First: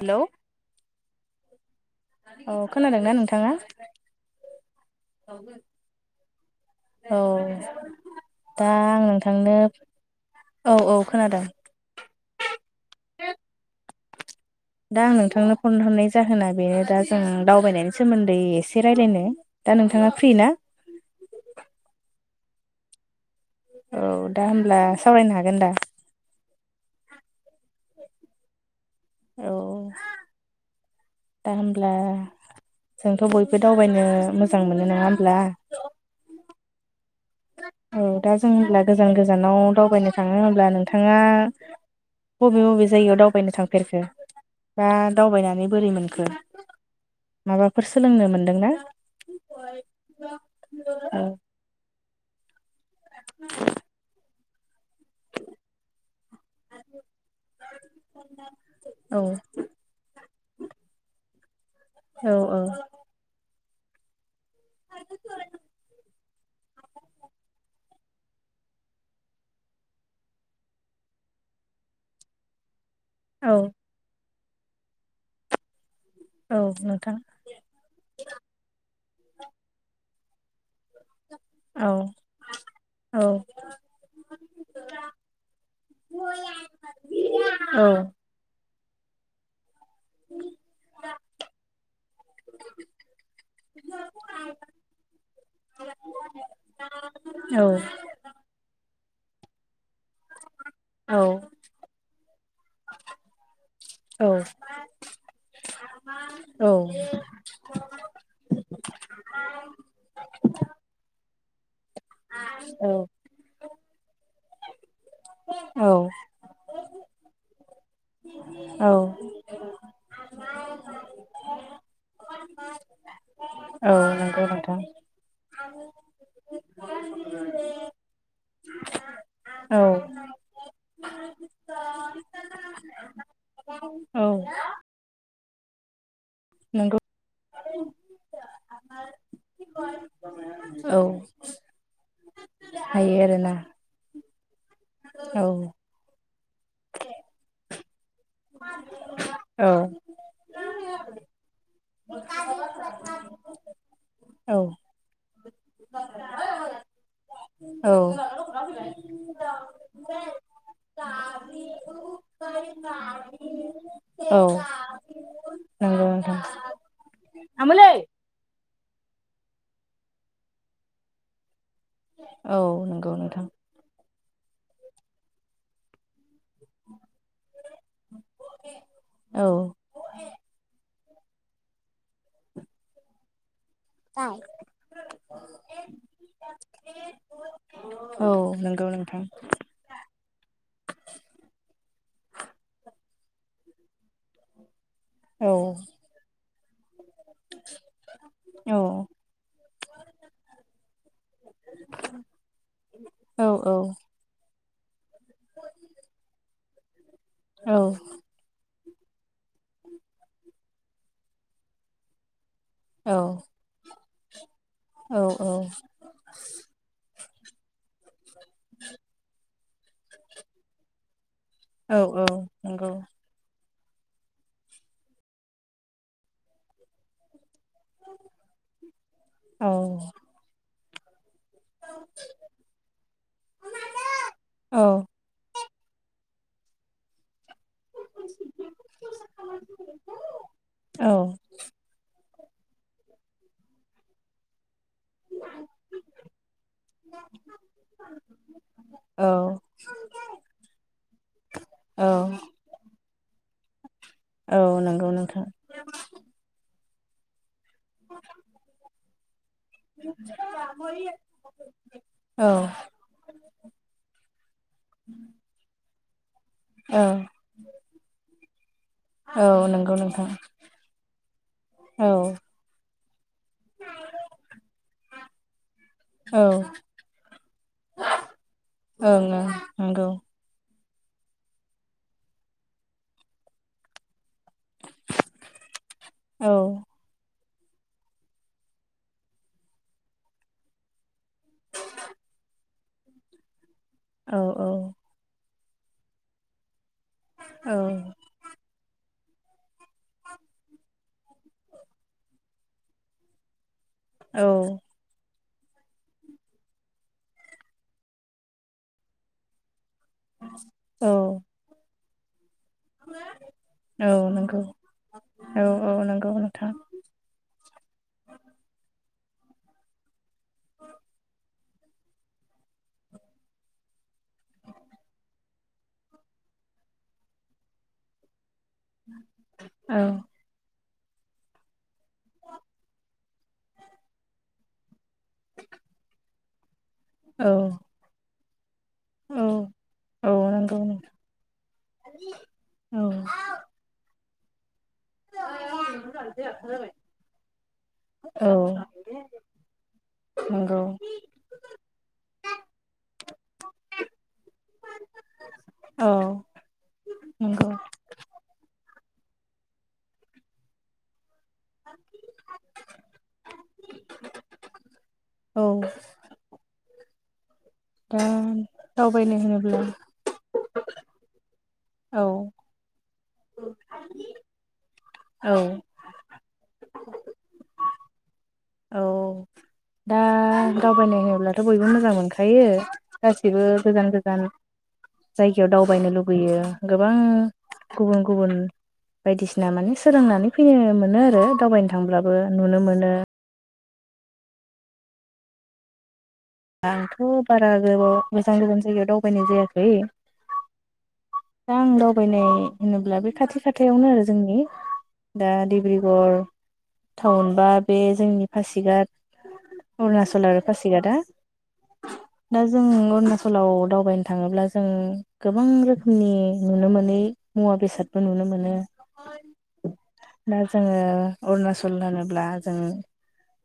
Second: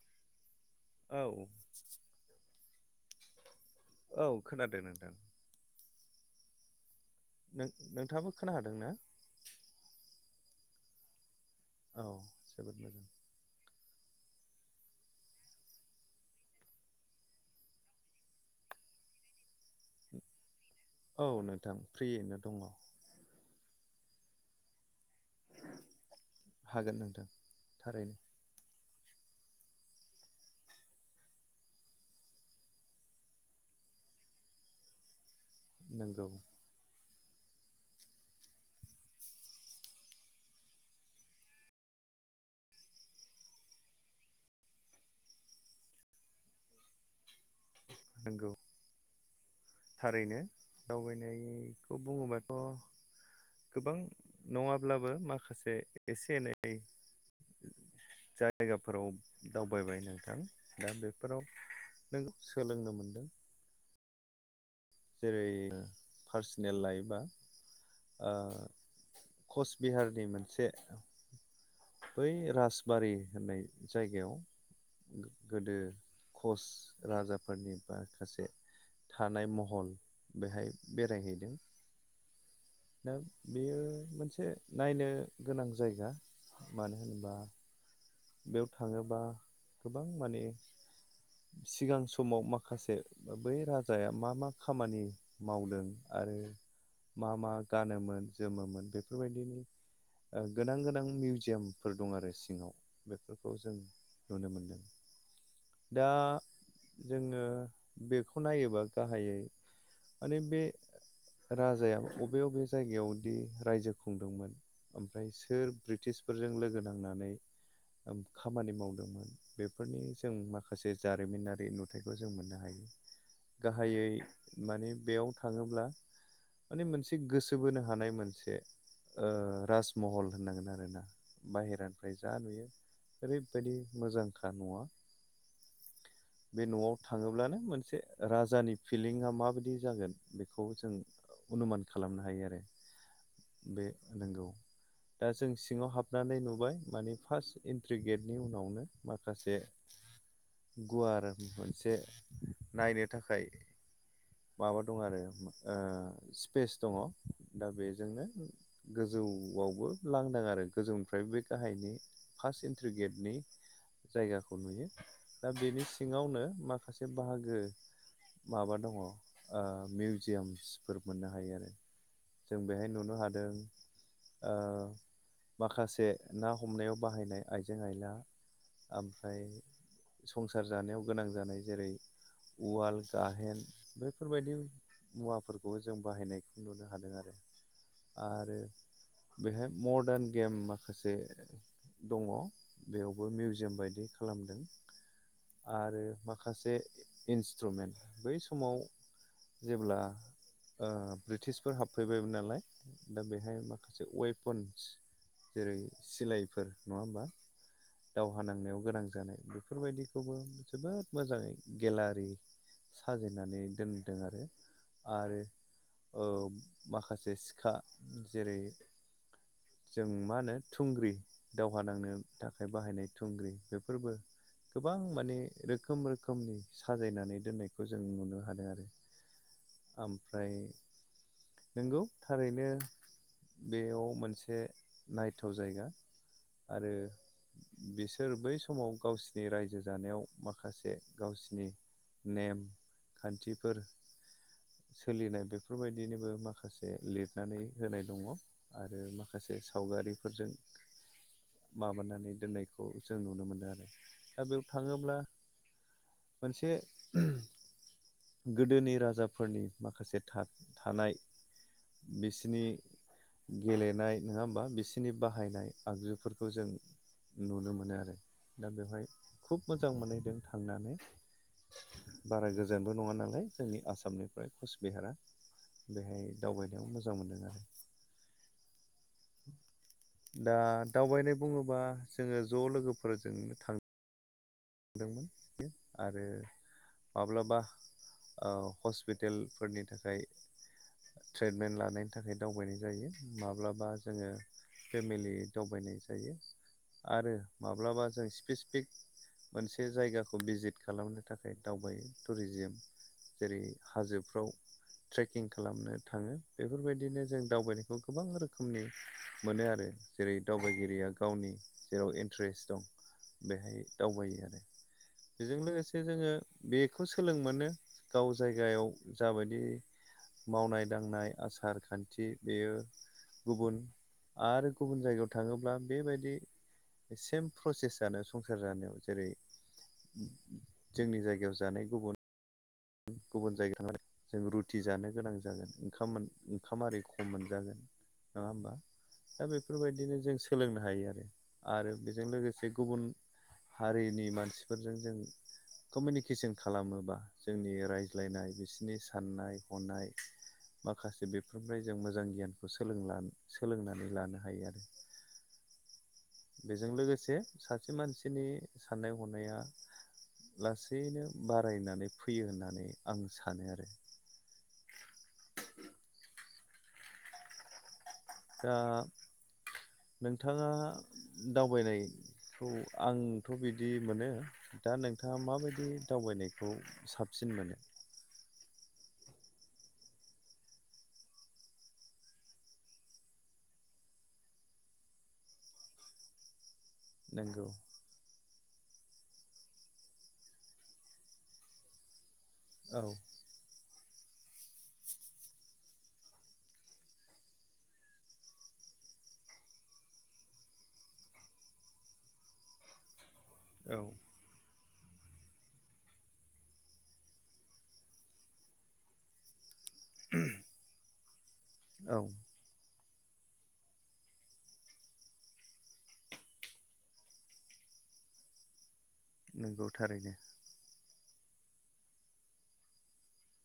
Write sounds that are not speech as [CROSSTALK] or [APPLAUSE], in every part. Hello औ। खोनादों ना नोंथाङा औ खोनादों नोंथां औ नों नोंथाङाबो दा खोनाहादों ना आं नोंथांनो औ औ खोनादों औ जोबोद मोजां दा आं नोंथांनो फन हरनाय जाहोना बेनो दा जों दावबायनायनि सोमोन्दै एसे रायज्लायनो दा नोंथाङा फ्रि ना? औ नोंथां फ्रियैनो दङ' औ दा होमब्ला सावरायनो हागोन दा हागोन नोंथां थारैनो औ दा होमब्ला जोंथ' बयबो दावबायनो मोजां मोनो नङा होमब्ला नंगौ। औ दा जों हब्ला गोजान गोजानाव दावबायनो थाङो होमब्ला नोंथाङा बबे बबे जायगायाव दावबायनो थांफेरखो? दा दावबायनानै बोरै मोनखो माबाफोर सोलोंनो नंगौ मोनदोंना? थारैनो दावबायनायखौ बुङोबाथ' गोबां अब्लाबो माखासे एसे एनै जायगाफोराव औ दावबायबाय नोंथां दा बेफोराव नों औ सोलोंनो मोनदों जेरै पार्सनेल लायोबा ओ कच बिहारनि मोनसे बै राजबारि औ होननाय जायगायाव गोदो औ कच नोंथां राजाफोरनि माखासे थानाय महल बेहाय बेरायहैदों। औ दा औ बेयो मोनसे नायनो गोनां जायगा मानो होनोबा औ बेयाव थाङोबा गोबां माने सिगां समाव माखासे बै राजाया मा मा खामानि मावदों आरो आरो मा मा गानोमोन जोमोमोन बे बेफोरबायदिनि गोनां गोनां मिउजियामफोर दं आरो सिङाव बेफोरखौ जों नुनो मोनदों दा जोङो बेखौ नायोबा गाहायै माने बे राजाया बबे बबे औ जायगायावदि रायजो खुंदोंमोन ओमफ्राय सोर औ ब्रिटिसफोरजों लोगो नांनानै खामानि औ मावदोंमोन बेफोरनि जों माखासे माखासे जारिमिनारि नुथायखौ जों मोननो हायो औ गाहायै नंगौ नोंथां माने बेयाव थाङोब्ला माने मोनसे गोसो बोनो हानाय मोनसे ओ औ राजमहल होननांगोन आरोना बाहेरानिफ्राय जा नुयो ओरैबायदि औ मोजांखा न'आ बे न'आव नंगौ थाङोब्लानो मोनसे राजानि फिलिंआ माबायदि जागोन बेखौ जों औ अनुमान खालामनो हायो आरो हायो आरोना बे नोंगौ दा औ जों सिङाव हाबनानै नुबाय माने फार्स इन गेटनि उनावनो माखासे औ गुवार मोनसे नायनो थाखाय औ माबा दं आरो ओ औ स्पेस दङ दा औ बेजोंनो नंगौ गोजौआवबो लांदों आरो गोजौनिफ्राय बे गाहायनि फार्स्ट इन्ट्रि गेटनि नोंथां। जायगाखौ नुयो दा बेनि सिङावनो माखासे बाहागो आमोलै माबा दङ मिउजियामसफोर मोननो हायो आरो औ जों बेहाय नंगौ नुनो नोंथां हादों ओ माखासे ना हमनायाव बाहायनाय आइजें आइला ओमफ्राय औ। संसार जानायाव गोनां जानाय जेरै उवाल गाहेन बैफोरबायदि मुवाफोरखौबो जों बाहायनायखौ नुनो हादों आरो औ आरो नंगौ नोंथां बेहाय मदार्न गेम माखासे दङ बेयावबो मिउजियाम बायदि खालामदों औ आरो माखासे इन्सट्रुमेन्ट बै समाव औ जेब्ला ओ ब्रिटिशफोर हाबफैबायमोन नालाय दा औ बेहाय औ माखासे वेपन जेरै सिलायफोर नङा होमबा औ दावहा नांनायाव गोनां जानाय बेफोरबायदिखौबो जोबोद मोजाङै गेलारि औ साजायनानै दोनदों आरो औ आरो ओ माखासे सिखा जेरै जों मा होनो थुंग्रि दावहा औ नांनो औ थाखाय नंगौ बाहायनाय थुंग्रि बे फोरबो गोबां माने रोखोम रोखोमनि साजायनानै दोननाय बे खौ जों नुनो हादों आरो औ ओमफ्राय नंगौ थारैनो बेयाव मोनसे औ नायथाव जायगा आरो बिसोर बै समाव गावसिनि रायजो जानायाव माखासे औ गावसिनि नेमखान्थिफोर सोलिनाय बेफोरबायदिनोबो माखासे लिरनानै होनाय दङ आरो माखासे औ साव वारिफोरजों औ माबानानै दोननायखौ जों नुनो मोनो आरो दा औ बेयाव नंगौ थाङोब्ला नोंथां मोनसे गोदोनि राजाफोरनि माखासे थानाय औ बिसिनि गेलेनाय नङा होमबा बिसोरनि बाहायनाय आगजुफोरखौ बे खौ जों औ नुनो मोनो आरो दा बेवहाय औ खुब मोजां नंगौ नोंथां मोनहैदों थांनानै औ बारा गोजानबो नङा नालाय जोंनि आसामनिफ्राय कचबिहारा बेहाय दावबायनायाव मोजां मोनदों आरो ओं ओं नंगौ दा दावबायनाय बुङोबा जोंङो ज लोगोफोरजों थाङो दोंमोन बियो आरो औ माब्लाबा हस्पिटेलफोरनि थाखाय ट्रिटमेन्ट लानायनि थाखाय दावबायनाय जायो माब्लाबा जोंङो औ फेमिलि दावबायनाय जायो आरो औ माब्लाबा जों स्पेसिफिक मोनसे जायगाखौ भिजिट खालामनो थाखाय दावबायो टुरिजिम जेरै हाजोफ्राव औ ट्रेक किं खालामनो थाङो बेफोरबायदिनो जों दावबायनायखौ गोबां रोखोमनि मोनो आरो जेरै औ दावबायगिरिया गावनि जेराव इन्टारेस्ट दं बेहाय औ दावबायो आरो नंगौ बेजों औ औ लोगोसे नंगौ जोंङो नोंथां बेखौ सोलों मोनो गाव जायगायाव जाबायदि मावनाय दांनाय आसार खान्थि बेयो गुबुन आरो गुबुन जायगायाव थाङोब्ला बेबायदि सेम प्रससेआनो सं संसार जानायाव जेरै औ जोंनि जायगायाव जानाय गुबुन गुबुन जायगायाव थांनानै जों रुथि जानो गोनां जागोन ओंखाम आरिखौ औ नङा होमबा औ दा बेफोरबायदिनो औ जों नंगौ सोलोंनो हायो नोंथां आरो आरो बेजों लोगोसे गुबुन औ हारिनि मानसिफोरजों जों कमिउनिकेसन खालामोबा बिनि औ रायज्लायनाय बिसिनि साननाय हनाय नंगौ माखासे बेफोरनिफ्राय जों मोजां गियानखौ सोलोंना सोलोंनानै लानो हायो आरो। [UNINTELLIGIBLE] बेजों लोगोसे नंगौ सासे मानसिनि साननाय हनाया लासैनो बारायनानै फैयो होननानै आं सानो आरो औ दा दा दावबायनो होनोब्ला नोंथाङा औ दावबायनायखौ आं थ' बिदि मोनो दा नोंथाङा औ माबायदि दावबायनाय खौ साबसिन मोनो? औ दा दावबायनाय होयोब्लाथ' बयबो मोजां मोनखायो गासिबो गोजान गोजान जायगायाव दावबायनो लुुबैयो गोबां नंगौ गुबुन गुबुन बायदिसिना माने सोलोंनानै फैनो मोनो आरो दावबायनो थांब्लाबो नुनो औ मोनो। आंथ' बारा गोबाव गोजान गोजान जायगायाव दावबायनाय जायाखै। दा आं दावबायनाय होनोब्ला बे खाथि औ खाथायावनो आरो जोंनि दा डिब्रुगर टाउन बा बे जोंनि पासिघात अरुणाचल आरो पासिगादा औ जों अरुणाचलाव दावबायनो थाङोब्ला जों गोबां रोखोमनि नुनो मोनै मुवा बेसादबो नुनो मोनो। नंगौ थारैनो दा जोङो अरुणाचल होनोब्ला जों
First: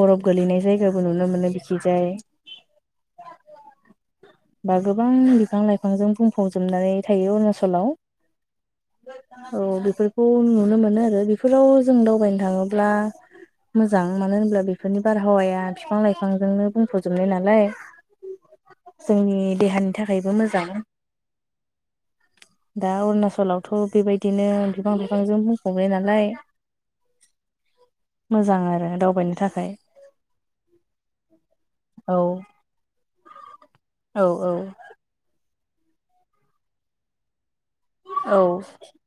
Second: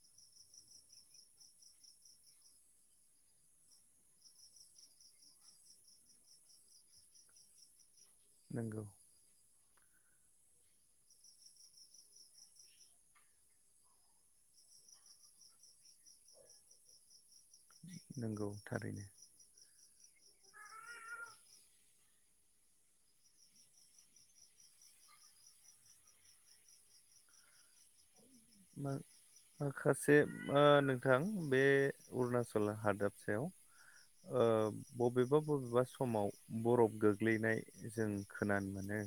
बरफ गोलैनाय जायगाबो नुनो मोनो बिखिजाय [UNINTELLIGIBLE] बा गोबां बिफां लाइफांजों बुंफबजोबनानै थायो अरुणचलाव नोंगौ औ बेफोरखौ नुनो मोनो आरो बेफोराव जों दावबायनो थाङोब्ला मोजां मानो होनब्ला बेफोरनि बारहावाया बिफां लाइफांजोंनो बुंफजोब जोबनाय नालाय नंगौ थारैनो जोंनि देहानि थाखायबो मोजां [UNINTELLIGIBLE] दा अरुणाचलावथ' बेबायदिनो बिफांजों बुंफनाय नालाय औ माखासे ओ नोंथां बे औ अरुणाचल हादाबसायाव औ ओ औ बबेब बबेबा बबेबा समाव बरफ गोग्लैनाय जों औ खोनानो मोनो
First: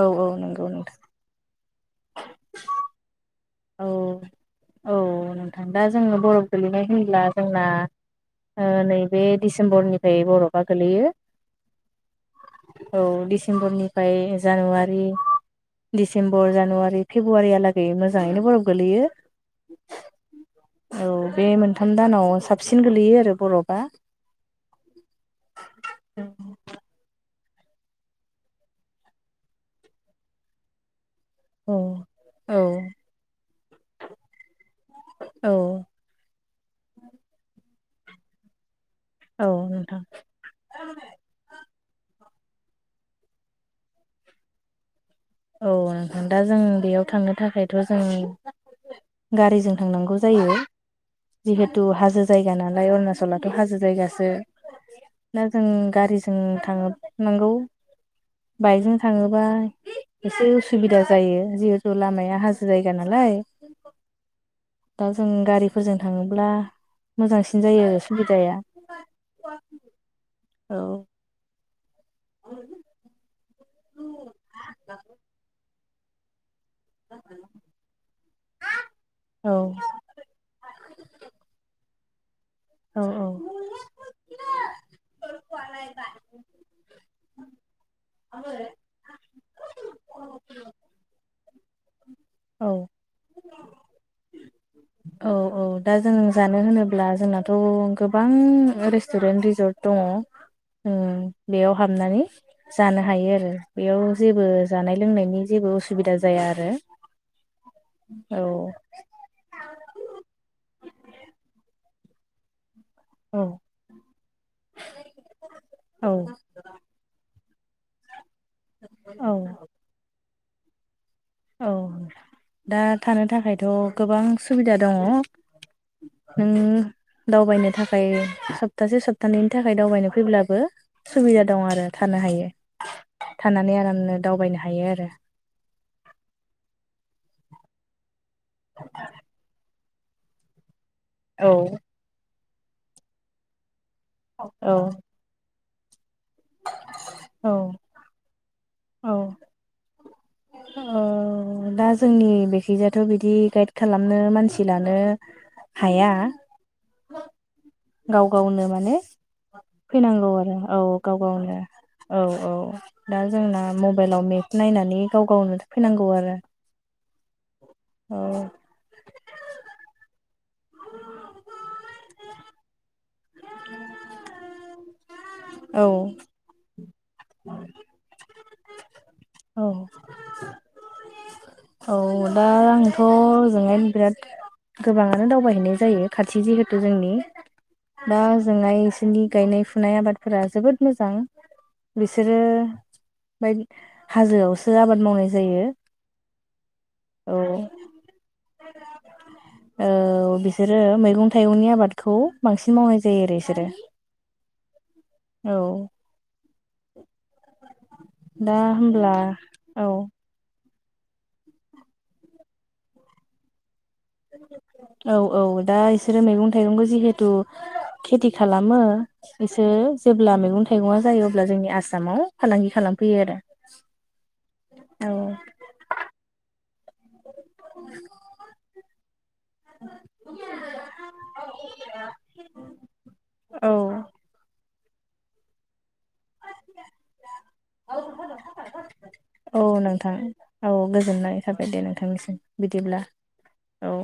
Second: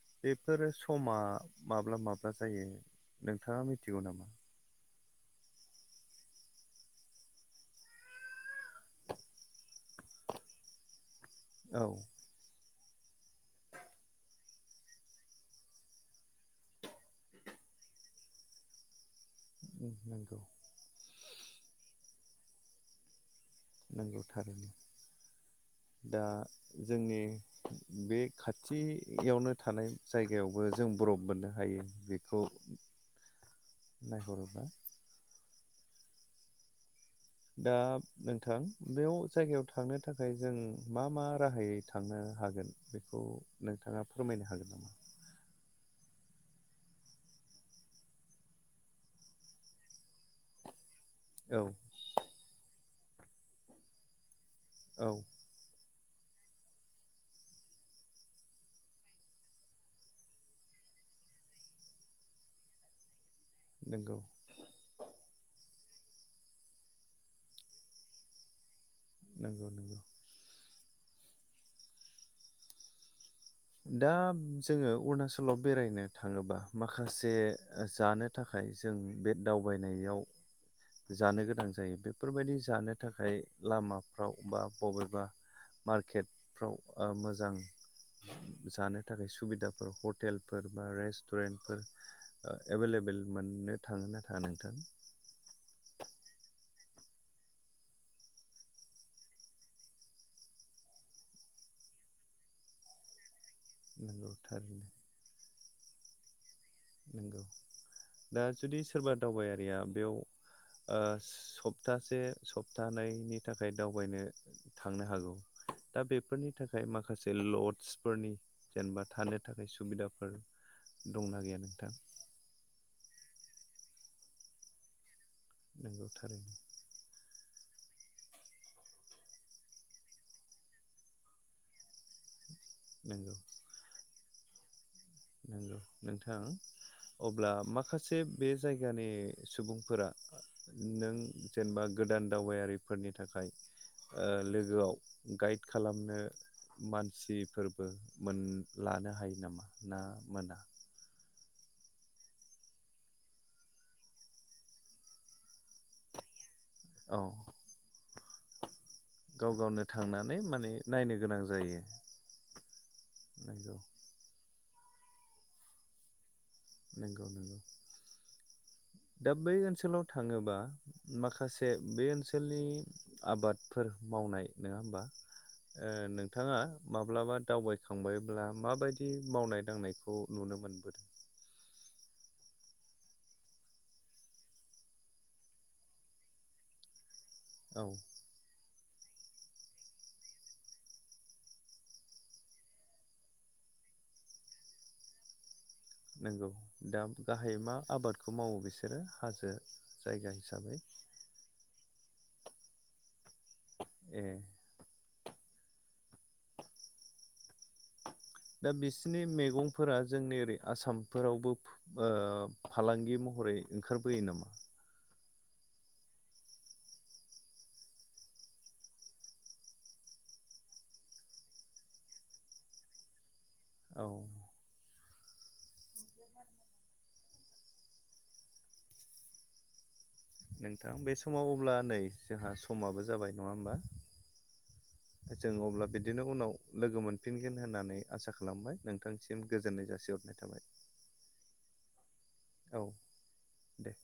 औ औ नंगौ बेफोरो नोंथां समा माब्ला माब्ला जायो नोंथाङा मिथिगौ औ नामा? औ नोंथां दा जोङो बरफ गोलैनाय होनब्ला जोंना नैबे डिसेम्बरनिफ्राय बर'फआ गोलैयो। औ औ डिसेम्बर निफ्राय जानुवारि दिडिसेम्बर जानुवारि फेब्रुवारिया लागै मोजाङैनो बरफ गोलैयो। उम नंगौ। औ बे मोनथाम दानाव साबसिन गोलैयो आरो। बरफआ नंगौ थारैनो दा जोंनि बे खाथि यावनो थानाय जायगायावबो जों बरफ मोननो औ हायो बेखौ औ नायहरोब्ला औ। दा नोंथां बेयाव औ जायगायाव थांनो नोंथां थाखाय जों मा मा राहायै थांनो हागोन बेखौ नोंथाङा फोरमायनो हागोन नामा? औ नोंथां दा जों बेयाव थांनो थाखायथ' जों गारिजों थांनांगौ जायो। औ जिहेथु हाजो जायगा नालाय अरुणाचलाथ' हाजो जायगासो। औ [INAUDIBLE] ना जों गारिजों थां नांगौ बाइकजों थाङोबा एसे उसुबिदा जायो जिहेथु लामाया हाजो जायगा नालाय नंगौ दा जों गारि फोरजों थाङोब्ला मोजांसिन जायो सुबिदाया। नंगौ नंगौ। औ। [INAUDIBLE] दा जोङो अरुणाचलाव बेरायनो थाङोबा माखासे जानो थाखाय जों बे औ दावबाय नायाव जानो गोनां जायो बे जानो औ थाखाय लामाफ्राव बा बबेबा मार्केटफ्राव ओ मोजां आबै जानो थाखाय सुबिदाफोर हटेल फोर बा रेस्टुरेन्ट फोर औ एभेल एबेल मोननो थाङो। नोंथां। औ औ। औ दा जों जानो होनोब्ला जोंनाथ' गो बां रेस्तुरेन्ट रिजर्ट दङ। ओ बेयाव हाबनानै जानो हायो आरो। बेयाव नंगौ जेबो थारैनो जानाय लोंनायनि जेबो असुबिदा जाया। आरो नंगौ औ दा जुदि सोरबा दावबाय या बेयाव ओ स बथासे सब सबथानैनि औ थाखाय दावबायनो थांनो हागौ दा औ बेफोरनि थाखाय माखासे बे लडस फोरनि जेनेबा थानो थाखाय सुबिदाफोर दंना औ गैया? दा थानो थाखायथ' गोबां सुबिदा दङ। नंगौ नों थारैनो दावबायनो थाखाय सप्तासे सप्तानैैनि थाखाय दावबायनो फैब्लाबो सुबिदा दं आरो थानो हायो। नंगौ थानानै आरामनो दावबायनो हायो आरो। नोंथां अब्ला माखासे बे जायगानि सुबुं फोरा नों औ जेनेबा गोदान दावबायारि फोरनि थाखाय ओ औ लोगो आव गाइड खालामनो मानसि फोरबो मोन लानो औ हायो नामा ना मोना। औ दा जोंनि बिखै जायथ' बिदि गाइद खालामनो मानसि लानो हाया। औ। गाव गावनो माने गाव गावनो फैनांगौ थांनानै आरो माने औ गाव नायनो गोनां गावनो जायो। औ औ दा जोंना नंगौ मबाइलाव मेप नायनानै गाव गावनो फैनांगौ आरो। नंगौ नंगौ औ दा बै ओनसोलाव थाङोबा माखासे बे ओनसोलनि आबादफोर मावनाय नङा होमबा औ नोंथाङा माब्लाबा दावबायखांबायब्ला माबायदि मावनाय औ दांनायखौ नुनो मोनबोदों? औ दा आंथ' ओजोंहायनो बिराद गोबाङानो दावबायहैनाय जायो खाथि जिहेतु जोंनि औ दा जोंना इसोरनि गायनाय फुनाय आबादफोरा जोबोद मोजां बिसोरो बाय हाजोआवसो आबाद मावनाय जायो। नंगौ दा औ गाहाय मा आबादखौ मावो बिसोरो हाजो जायगा औ बिसोरो हिसाबै मैगं थाइगंनि आबादखौ बांसिन मावनाय जायो आरो बिसोरो। ए औ दा बिसिनि औ मैगंफोरा जोंनि ओरै आसामफोरावबो ओ फालांगि महरै ओंखारबोयो नामा? औ औ दा बिसोरो मैगं थाइगंखौ जिहेथु खेथि खालामो बिसोर जेब्ला मैगं थाइगङा जायो अब्ला जोंनि आसामाव फालांगि खालामफैयो आरो। औ औ औ नोंथां बे समाव अब्ला नै जोंहा समाबो जाबाय नङा औ होमबा? जों अब्ला बि‌ दिनो उनाव लोगो मोनफिनगोन होननानै आसा खालामबाय नोंथांसिम औ गोजोननाय नोंथां जासिहरनाय थाबाय। औ गोजोननाय थाबाय दे नोंथांनिसिम औ बिदिब्ला दे औ